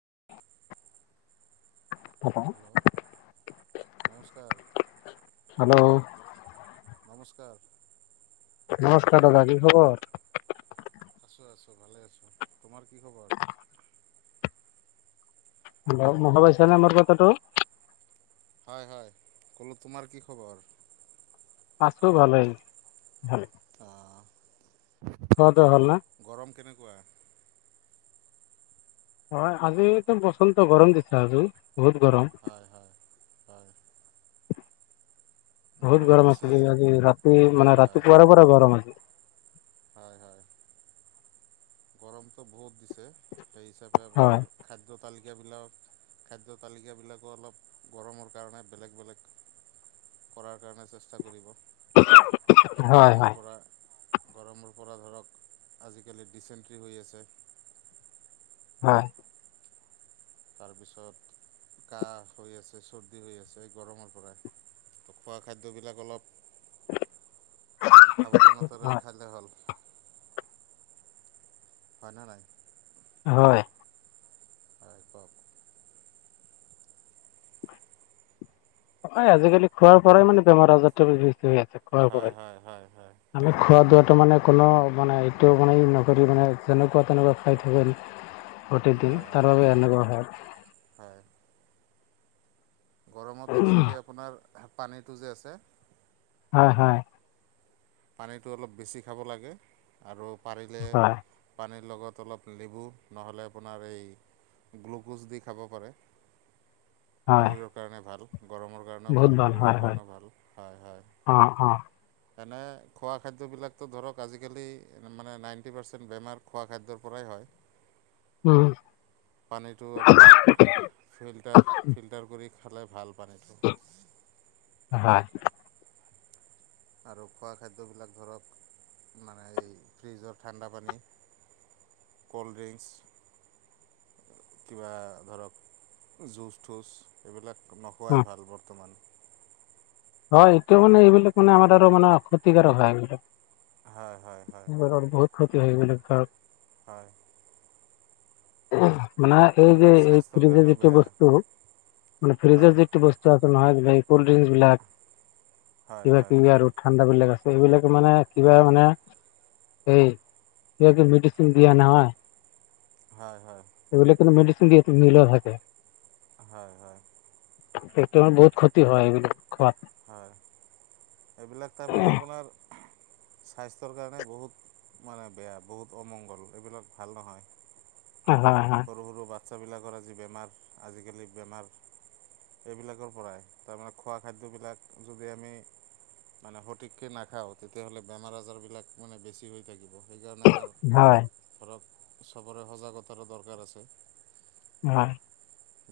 [inaudible] [inaudible] Hello নমস্কাৰ hello. নমস্কাৰ। নমস্কাৰ দাদা। কি খবৰ? আছো আছো ভালে আছো। তোমাৰ কি খবৰ।? হেল্ল [unintelligible] নে আমাৰ কথাটো। হয় হয় কলো তোমাৰ কি খবৰ? আছো ভালেই ভাল। আহ দোৱা হ'ল না গৰম কেনেকোৱা? হয় আজি তো বচন্ত গৰম দিছো আজি বহুত গৰম। হয় হয় হয় বহুত গৰম আছিলে আজি ৰাতি মানে হয় ৰাতি হয় পোৱাৰে পৰা গৰম আজি। হয় হয়। গৰমতটো বহুত দিছে সেই হিচাপে হয় আপোনাৰ খাদ্য তালি। এইবিলাক খাদ্য তালিকাবিলাকো অলপ গৰমৰ কাৰণে বেলেগ বেলেগ। কৰাৰ কাৰণে চেষ্টা কৰিব। হয় গৰমৰ হয় পৰা গৰমৰ পৰা ধৰক আজিকালি। ৰিচেণ্ট্ৰি হৈ আছে। হয়। তাৰপিছত কাহ হৈ আছে চৰ্দি হৈ আছে এই গৰমৰ পৰা। ত খোৱা খাদ্যবিলাক অলপ। সাৱধানতাৰে হয় খালে হ'ল। হয় না নাই? হয়। আহ কক। হয় আজিকালি খোৱাৰ পৰাই মানে বেমাৰ আজাৰটো বৃষ্টি হৈ আছে খোৱাৰ হয় পৰাই হয় হয় হয় আমি। হয় খোৱা দোৱাটো মানে কোনো মানে এইটো মানে ই নকৰি মানে যেনেকুৱা তেনেকুৱা খাই থাকে। গোটেই দিন হয় তাৰ হয় বাবে এনেকুৱা হয়। হয়। গৰমত একচুৱেলি আপোনাৰ পানীটো যে আছে। হয় হয়। পানীটো অলপ বেছি খাব লাগে, আৰু পাৰিলে হয় পানী লগত অলপ লেবু নহ'লে আপোনাৰ এই গ্লুক'জ দি খাব পাৰে। হয় হয় শৰীৰৰ কাৰণে ভাল। গৰমৰ কাৰণেও বহুত ভাল, শৰীৰৰ হয় হয় কাৰণেও ভাল, হয় হয়। অ অ এনে খোৱা খাদ্যবিলাকতো ধৰক আজিকালি মানে নাইণ্টি পাৰ্চেণ্ট বেমাৰ খোৱা খাদ্যৰ পৰাই হয়। উম পানীটো আপোনাৰ ফিল্টাৰ ফিল্টাৰ কৰি খালে ভাল মানে। হয়। আৰু খোৱা খাদ্যবিলাক ধৰক মানে এই ফ্ৰ্ৰীজৰ ঠাণ্ডা পানী। কল্ ড্ৰিংকস কিবা ধৰক জুচ তুচ এইবিলাক। অ নোখোৱাই ভাল বৰ্তমান। হয় সেইটোও মানে এইবিলাক মানে আমাৰ আৰু মানে ক্ষতিকাৰক হয় এইবিলাক। হয় হয় হয়। এতিয়া সেইবিলাক ধৰক হয়। [unintelligible] মানে এই যে এইবিলাক এই স্বাস্থ্যৰ ফ্ৰিজৰ কাৰণেও যিটো বেয়া বস্তু, মানে ফ্ৰিজৰ হয় যিটো বস্তু আছে নহয় নেইলপলিচ বিলাক হয় কিবা হয় কিবি আৰু ঠাণ্ডা বিলাক আছে, এইবিলাক মানে কিবা হয় মানে এই সিহঁতি মেডিচিন দিয়া নহয় হয়, হয়। সেইবালাকত মেডিচিন দিয়া, মিলোৱা থাকে [unintelligible] হয়, হয়। তোমাৰ বহুত ক্ষতি হয় এইবিলাক খোৱাত। হয়, এইবিলাক তাৰমানে আপোনাৰ স্বাস্থ্যৰ কাৰণে বহুত মানে বেয়া বহুত অমংগল এইবিলাক ভাল নহয়। হয় হয়। বাচ্ছা বিলাকৰ আজি বেমাৰ আজিকালি বেমাৰ এইবিলাকৰ পৰাই, তাৰমানে খোৱা খাদ্যবিলাক যোগে আমি মানে সঠিককে নাখাও, তেতিয়াহ'লে বেমাৰ আজাৰ বিলাক মানে বেছি হৈ থাকিব। সেইকাৰণে আমাৰ হয় ঘৰত চবৰে সজাগতাৰো দৰকাৰ আছে। হয়।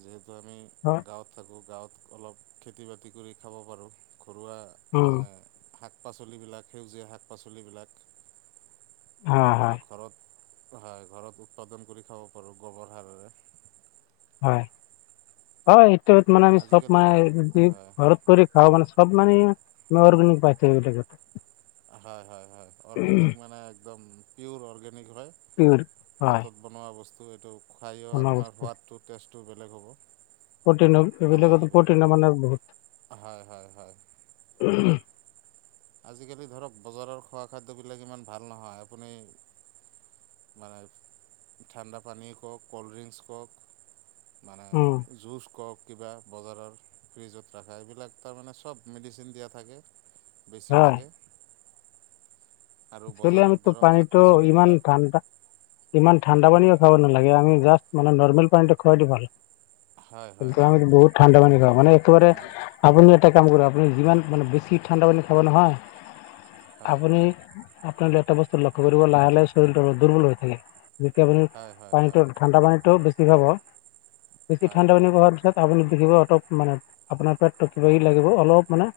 যিহেতু আমি হয় গাঁৱত থাকো, গাঁৱত অলপ খেতি বাতি কৰি খাব পাৰো। ঘৰুৱা উম মানে শাক পাচলিবিলাক সেউজীয়া শাক পাচলিবিলাক। হয় মানে হয় ঘৰত হয়, ঘৰত উৎপাদন কৰি খাব পাৰোঁ গোবৰ সাৰেৰে। হয়, হয়, এইটোত মানে আমি চব আজিকালি মানে হয় ঘৰত কৰি খাওঁ মানে চব মানে অৰ্গেনিক পাইছে সেইবিলাকতে। হয়, হয়, হয়, অৰ্গেনিক মানে একদম পিয়ৰ অৰ্গে নিক হয়, পিয়ৰ হয় হাতত বনোৱা বস্তু এইটো খায়ো বনোৱা আপোনাৰ বস্তু সোৱাদটো টেচ টো বেলেগ হ'ব। প্ৰটিন ভাল এইবিলাকতো লাগিব প্ৰটিনৰে মানে বহুত হয় হয় হয় আজিকালি ধৰক বজাৰৰ খোৱা খাদ্যবিলাক ইমান ভাল নহয়। আপুনি মানে ঠাণ্ডা পানীয হওঁক, ক'ল্ড ড্ৰিংকস হওঁক মানে উম জুচ কওক, কিবা বজাৰৰ, ফ্ৰিজত ৰাখা, এইবিলাক তাৰ মানে চব মেডিচিন দিয়া থাকে। হয় বেছিভাগে আৰু একচলি বজাৰৰ আমিতো ধৰক শাক পানীটো ইমান পাচলিবিলাক ঠাণ্ডা ইমান ঠাণ্ডা পানীও হয় খাব নালাগে, আমি জাষ্ট মানে নৰ্মেল পানীটো খোৱাটোৱে ভাল। হয় হয় কিন্তু হয় আমিটো বহুত ঠাণ্ডা পানী খাওঁ, মানে একেবাৰে হয় আপুনি এটা কাম কৰা আপুনি যিমান মানে বেছি ঠাণ্ডা পানী খাব নহয়, হয় আপুনি আপোনাৰ এটা বস্তু লক্ষ্য কৰিব লাহে-লাহে শৰীৰটোৰ দুৰ্বল হৈ থাকে। যেতিয়া আপুনি হয় হয় হয় পানীতো ঠাণ্ডা পানীতটো বেছি খাব, হয় বেছি হয় ঠাণ্ডা পানী খোৱাৰ পিছত আপুনি দেখিব অতপ মানে আপোনাৰ পেটটো কিবা-কিবি লাগিব অলপ মানে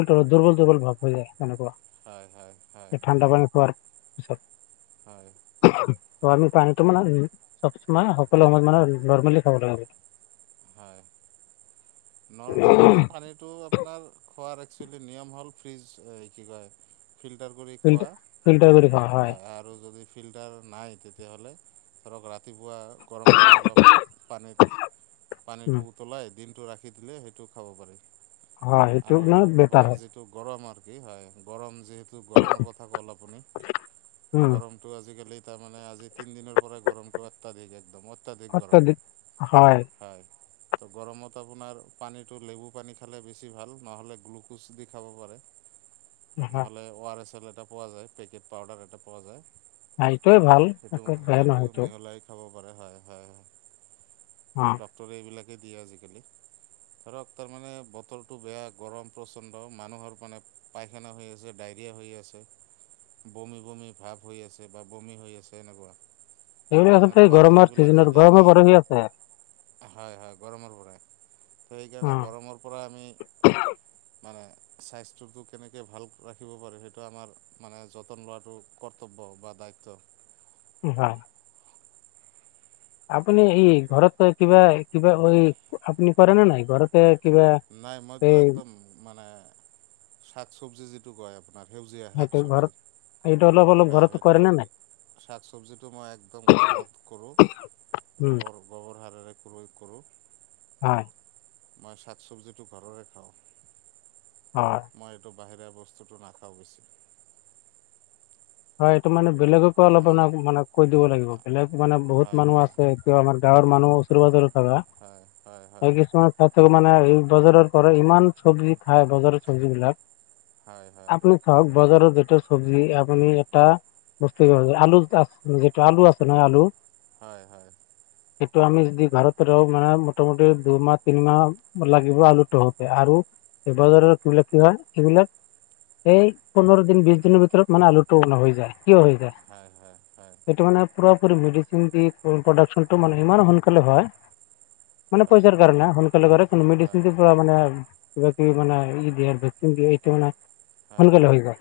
দুৰ্বল-দুৰ্বল ভাব হৈ যায় তেনেকুৱা। হয়, হয়, হয়। ঠাণ্ডা পানী খোৱাৰ পিছত। হয়। ত' আমি পানীটো মানে, মানে সকলো সময়ত মানে নৰ্মেলি খাব লাগে। হয়, নৰ্মেল মানে পানীটো আপোনাৰ খোৱাৰ একচোৱেলি নিয়ম হ'ল, ফ্ৰিজ এ কি কয় ফিল্টাৰ কৰি খোৱা, ফিল্টা ফিল্টাৰ কৰি খোৱা হয় আ-আৰু যদি ফিল্টাৰ নাই, তেতিয়াহ'লে ধৰক ৰাতিপুৱা গৰম পানী অলপ পানীত পানীটো উম উতলাই, দিনতটো ৰাখি দিলে সেইটো খাব পাৰি। হয় সেইটো আৰু মানে বেটাৰ আপোনাৰ হয় যিটো গৰম আৰু কি হয় গৰম যি গৰমৰ কথা ক'ল আপুনি, উম গৰমটো আজি কালি তাৰমানে আজি তিন দিনৰ পৰা গৰমটো অত্যাধিক একদম, অত্যাধিক গৰম। হয় [unintelligible] গৰমত আপোনাৰ পানীটো নেমু পানী খালে বেছি ভাল নহ'লে গোলোকজ দি খাব পাৰে হয় নহলে অ আৰ এছ এল এটা পোৱা যায় পেকেট পাউডাৰ এটা পোৱা যায়। এইটোৱেই ভাল সেইটো একো বেয়া সেইটো নহয়টো মিহলাই খাব হয় হয় অ ডক্তৰে এইবিলাকে দিয়ে আজিকালি। ধৰক তাৰ মানে বতৰটো বেয়া গৰম প্ৰচণ্ড মানুহৰ মানে পায়খানা হৈ আছে ডায়ৰ হৈ আছে বমি বমি ভাৱ হৈ আছে বা বমি হৈ আছে এনেকুৱা সেইবিলাক তেনে আচলতে খোৱা গৰমৰ খাদ্যবিলাক চিজননৰ যদি গৰমে আমি গৰমি আছে। হয়, হয়, গৰমৰ পৰা। ত' সেইকাৰণে উম, গৰমৰ পৰা আমি মানে স্বাস্থ্যটো কেনেকে ভাল ৰাখিব পাৰে, সেইটো আমাৰ মানে যতন লোৱাটো কৰ্তব্য বা দায়ি ত [unintelligible] উ', হা আপুনি ই ঘৰত কিবা, কিবা আপুনি কৰে নে নাই ঘৰতে কিবা নাই মইতো এই একদম মানে, শাক-চব্জি যিটো কয় আপোনাৰ সেউজীয়া সেইটো শাক-চব্জি ঘৰত এইটো অলপ অলপ হয় ঘৰত সেইটো, কৰে নে নাই? শাক চবজিটো মই একদম ঘৰত কৰো। উম, গোবৰ গোবৰ হাৰৰে প্ৰযোগ কৰোঁ। হয়, মই শাক চব্জিটো ঘৰৰে খাওঁ হয় বাহিৰে বস্তুটো নাখাওঁ বেছি হয় এইটো মানে বেলেগকো তাৰমানে অলপাক মানে কৈ দিব লাগিব বেলেগ মানে বহুত হয় মানুহ হয় আছে এতিয়াও আমাৰ গাঁৱৰ মানুহ উচৰে পাজৰে থকা হয় হয় হয় কিছুমান তাতে মানে এই বজাৰৰ পৰা ইমান চব্জি খাই বজাৰৰ চব্জি বিলাক হয় হয় আপুনি চাওক বজাৰত যিটো চব্জি আপুনি বুজ আলু আ যেটো আলু আছে নহ আলু হয় হয় এইটো আমি যদি ঘৰত ৰো মানে মোটামোট দুই মাহ তিনি মাহ লাগিব আলুটোহতে আৰু এই বজাৰৰ বিলাক কি হয় এইবিলাক এই পোন্ধৰ দিন বিশ দিনৰ ভিতৰত মানে আলু উৎপন্ন হৈ যায় কিয় হৈ যায় হয় হয় হয় সেইটো মানে পুৰা পুৰি মেডিচিন দি প্ৰডাকশ্যনটো হয় মানে ইমান সোনকালে হয়, মানে হয় পইচাৰ কাৰণে [unintelligible] হয় হয় সোনকালে হৈ যায়।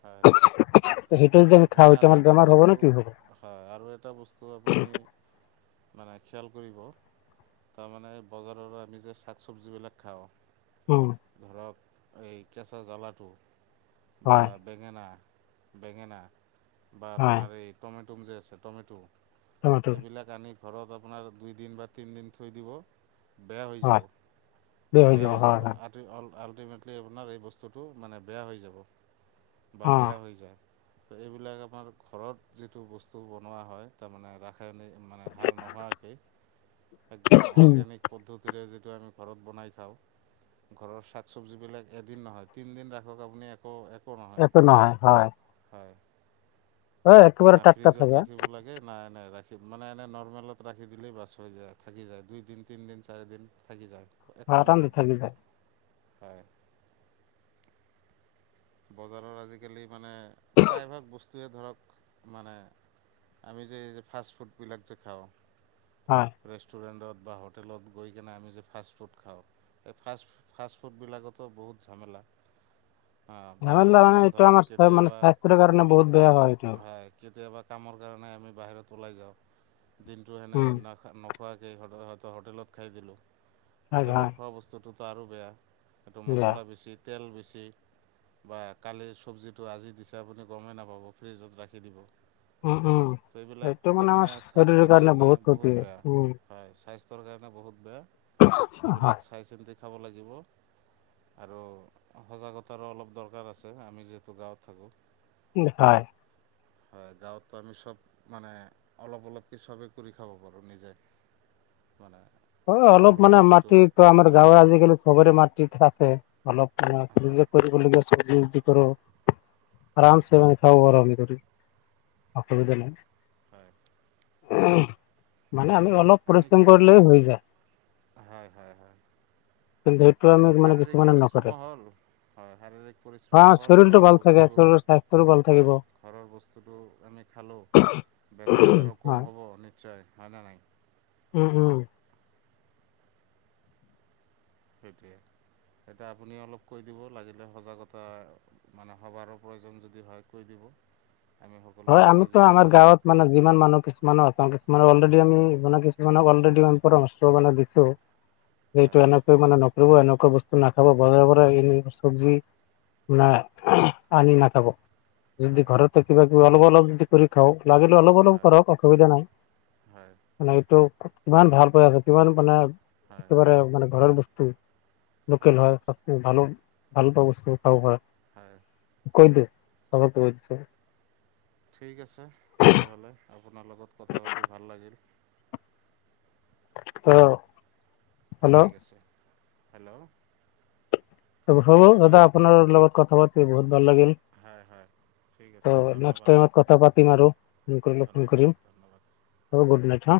হয় সেই আপুনি আৰু এটা বস্তু হয় আৰু এটা বস্তু আপুনি মানে খিয়াল কৰিব তাৰমানে বজাৰৰ আমি যে শাক চবজী বিলাক খাওঁ, উম ধৰক এই কেঁচা জ্বালাটো বা হয় বেঙেনা বেঙেনা বা হয় আপোনাৰ এই টমেটম যে আছে টমেটো টমেটো এইবিলাক আনি ঘৰত আপোনাৰ দুইদিন বা তিনিদিন থৈ দিব বেয়া হৈ যাব হয় বেয়া হৈ যাব আ অল আল্টিমেটলি আপোনাৰ এই বস্তুটো মানে বেয়া হৈ যাব বা বেয়া হৈ যায় এইবিলাক আমাৰ ঘৰত যিটো বস্তু বনোৱা হয় তাৰমানে ৰা মানে সাৰ নোহোৱাকে একদম অৰ্গেনিক পদ্ধতিৰে যে, সেইটো আমি ঘৰত বনাই খাওঁ। ঘৰৰ শাক চবজী বিলাক এদিন নহয় তিন দিন ৰাখক আপুনি একো এইটো নহয় হয় হয় হ্যাঁ একেবাৰে না টাটকা ফ্ৰিজত থাকে ৰাখিব লাগে না মানে ৰাখি মানে এনেই নৰ্মেলত ৰাখি দিলেই বাছ হৈ যায় থাকি যায় দুইদিন তিনিদিন চাৰিদিন থাকি যায়। একো আৰাম দি নহয় থাকি যায়। হয়। বজাৰত আজিকালি মানে প্ৰায় ভাগ বস্ত- টোৱে ধৰক মানে আমি যে এই যে ফাষ্ট ফুডবিলাক যে খাওঁ। হয় ৰেষ্টুৰেণ্টত। বা হোটেলত গৈ কিনে আমি যে ফাষ্ট ফুড খাওঁ সেই ফাষ্ট ফাষ্ট ফুডবিলাকতো বহুত ঝামেলা। [inaudible] [unintelligible] মানে কিছুমান এইটো ধৰক চব মানে কেতিয়াবা স্বাস্থ্যৰ কাৰণে বহুত বেয়া হয় এইটো কামৰ কাৰণে আমি বাহিৰত ওলাই যাওঁ দিনটো এনেই উম নাকে মুখ খোৱাকেই হয়ত হোটেলত খাই দিলোঁ হয় হোটেলৰ হয় খোৱা বস্তুটোতো আৰু বেয়া এইটো বেয়া মছলা বেছি তেল বেছি। কালি চজ্বিটো আজি দিছে আপুনি গমে নাপাব ফ্ৰিজত ৰাখি দিব উম উম তো এইবিলাক সেইটো মানে তাৰমানে আমাৰ শৰীৰৰ স্বাস্থ্যৰ কাৰণে বহুত ক্ষতি হয়। উম পেটৰ কাৰণে বহুত বেয়া হয় সেইবিলাক চাই চিন্তি খাব লাগিব আৰু সজাগতা তাৰো অলপ দৰকাৰ আছে আমি যিহেতু গাঁৱত থাকো। হয়। হয় গাঁৱতো আমি সব মানে অলপ অলপক চবে কৰি খাব পাৰো নিজে। [inaudible] অ অলপ মানে ঘৰুৱা যিটো মাটিত তা আমাৰ হয় গাঁৱে আজিকালি চবৰে মাটি থাচ। অলপ হয় মানে কৰিবলগীয়া চব্জি চজ্বি কৰো। আৰাম চে আমি খাই হয় [unintelligible] অসুবিধা নাই। হয় মানে আমি অলপ আমি পৰিশ্ৰম কৰিলে হৈ যায়। হয় হয় হয়। কিন্তু সেইটো আমি অলপ মানে কিছু শাৰীৰিক মানে নকৰে। পৰিশ্ৰমো হ'ল হয় শাৰীৰিক অ পৰিশ্ৰমো হ'ল শৰীৰটো ঘৰৰ ভাল থাকে বস্তুটো শৰীৰৰ স্বাস্থ্যৰো ভাল থাকিব হয় ঘৰৰ বস্তুতটো আমি। খালো বেমাৰ আজাৰো কম হয়, হব নিশ্চয় হয় নে নহয়। উম উম। সেইটোৱে। তাকে আপুনি অলপ কৈ দিব লাগিলে সজাগতা মানে সবাৰো প্ৰয়োজন যদি হয় কৈ দিব। অ। হয় আমিতো আমাৰ গাঁৱত মানে যিমান মানুহ পিছ। মান আচান কিছুমানে অলৰেড আমি মানে কিছুমানক অলৰেড আমি পৰামৰ্শ মানে দিছো। সেইটো হয়, এনেকৈ মানে নকৰিব এনেকুৱা বস্তু নাখাবা বজাৰৰ পৰা হয়, এনে চব্জি। মানে আনি নাখাব যদি হয়, ঘৰতে কিবা। অলপ অলপ যদি কৰি খাওক লাগিলে অলপ অলপ হয়, কৰক অসুবিধা নাই। হয়, মানে এইটো কিমান ভাল প্ৰয়াস আছে কিমান মানে। হয়, একেবাৰে মানে ঘৰৰ বস্তু। লোকেল হয় সব ভাল ভাল বস্তু খাব পৰা। হয়। কৈদে চব কৰি দিছে ঠিক আছে তেতিয়াহ'লে আপোনাৰ লগত কথা পাতি ভাল লাগিল। অহ ঠিক আছে। হেল্ল'। ত হ'ব দাদা আপোনাৰ লগত কথা পাতি বহুত ভাল লাগিল। হয় হয়। ঠিক ত আছে নেক্স ধন্যবাদ, টাইমত কথা পাতিম আৰু ফোন কৰিলে ফোন ধন্যবাদ, কৰিম। ধন্যবাদ। অ গুড নাইট হা।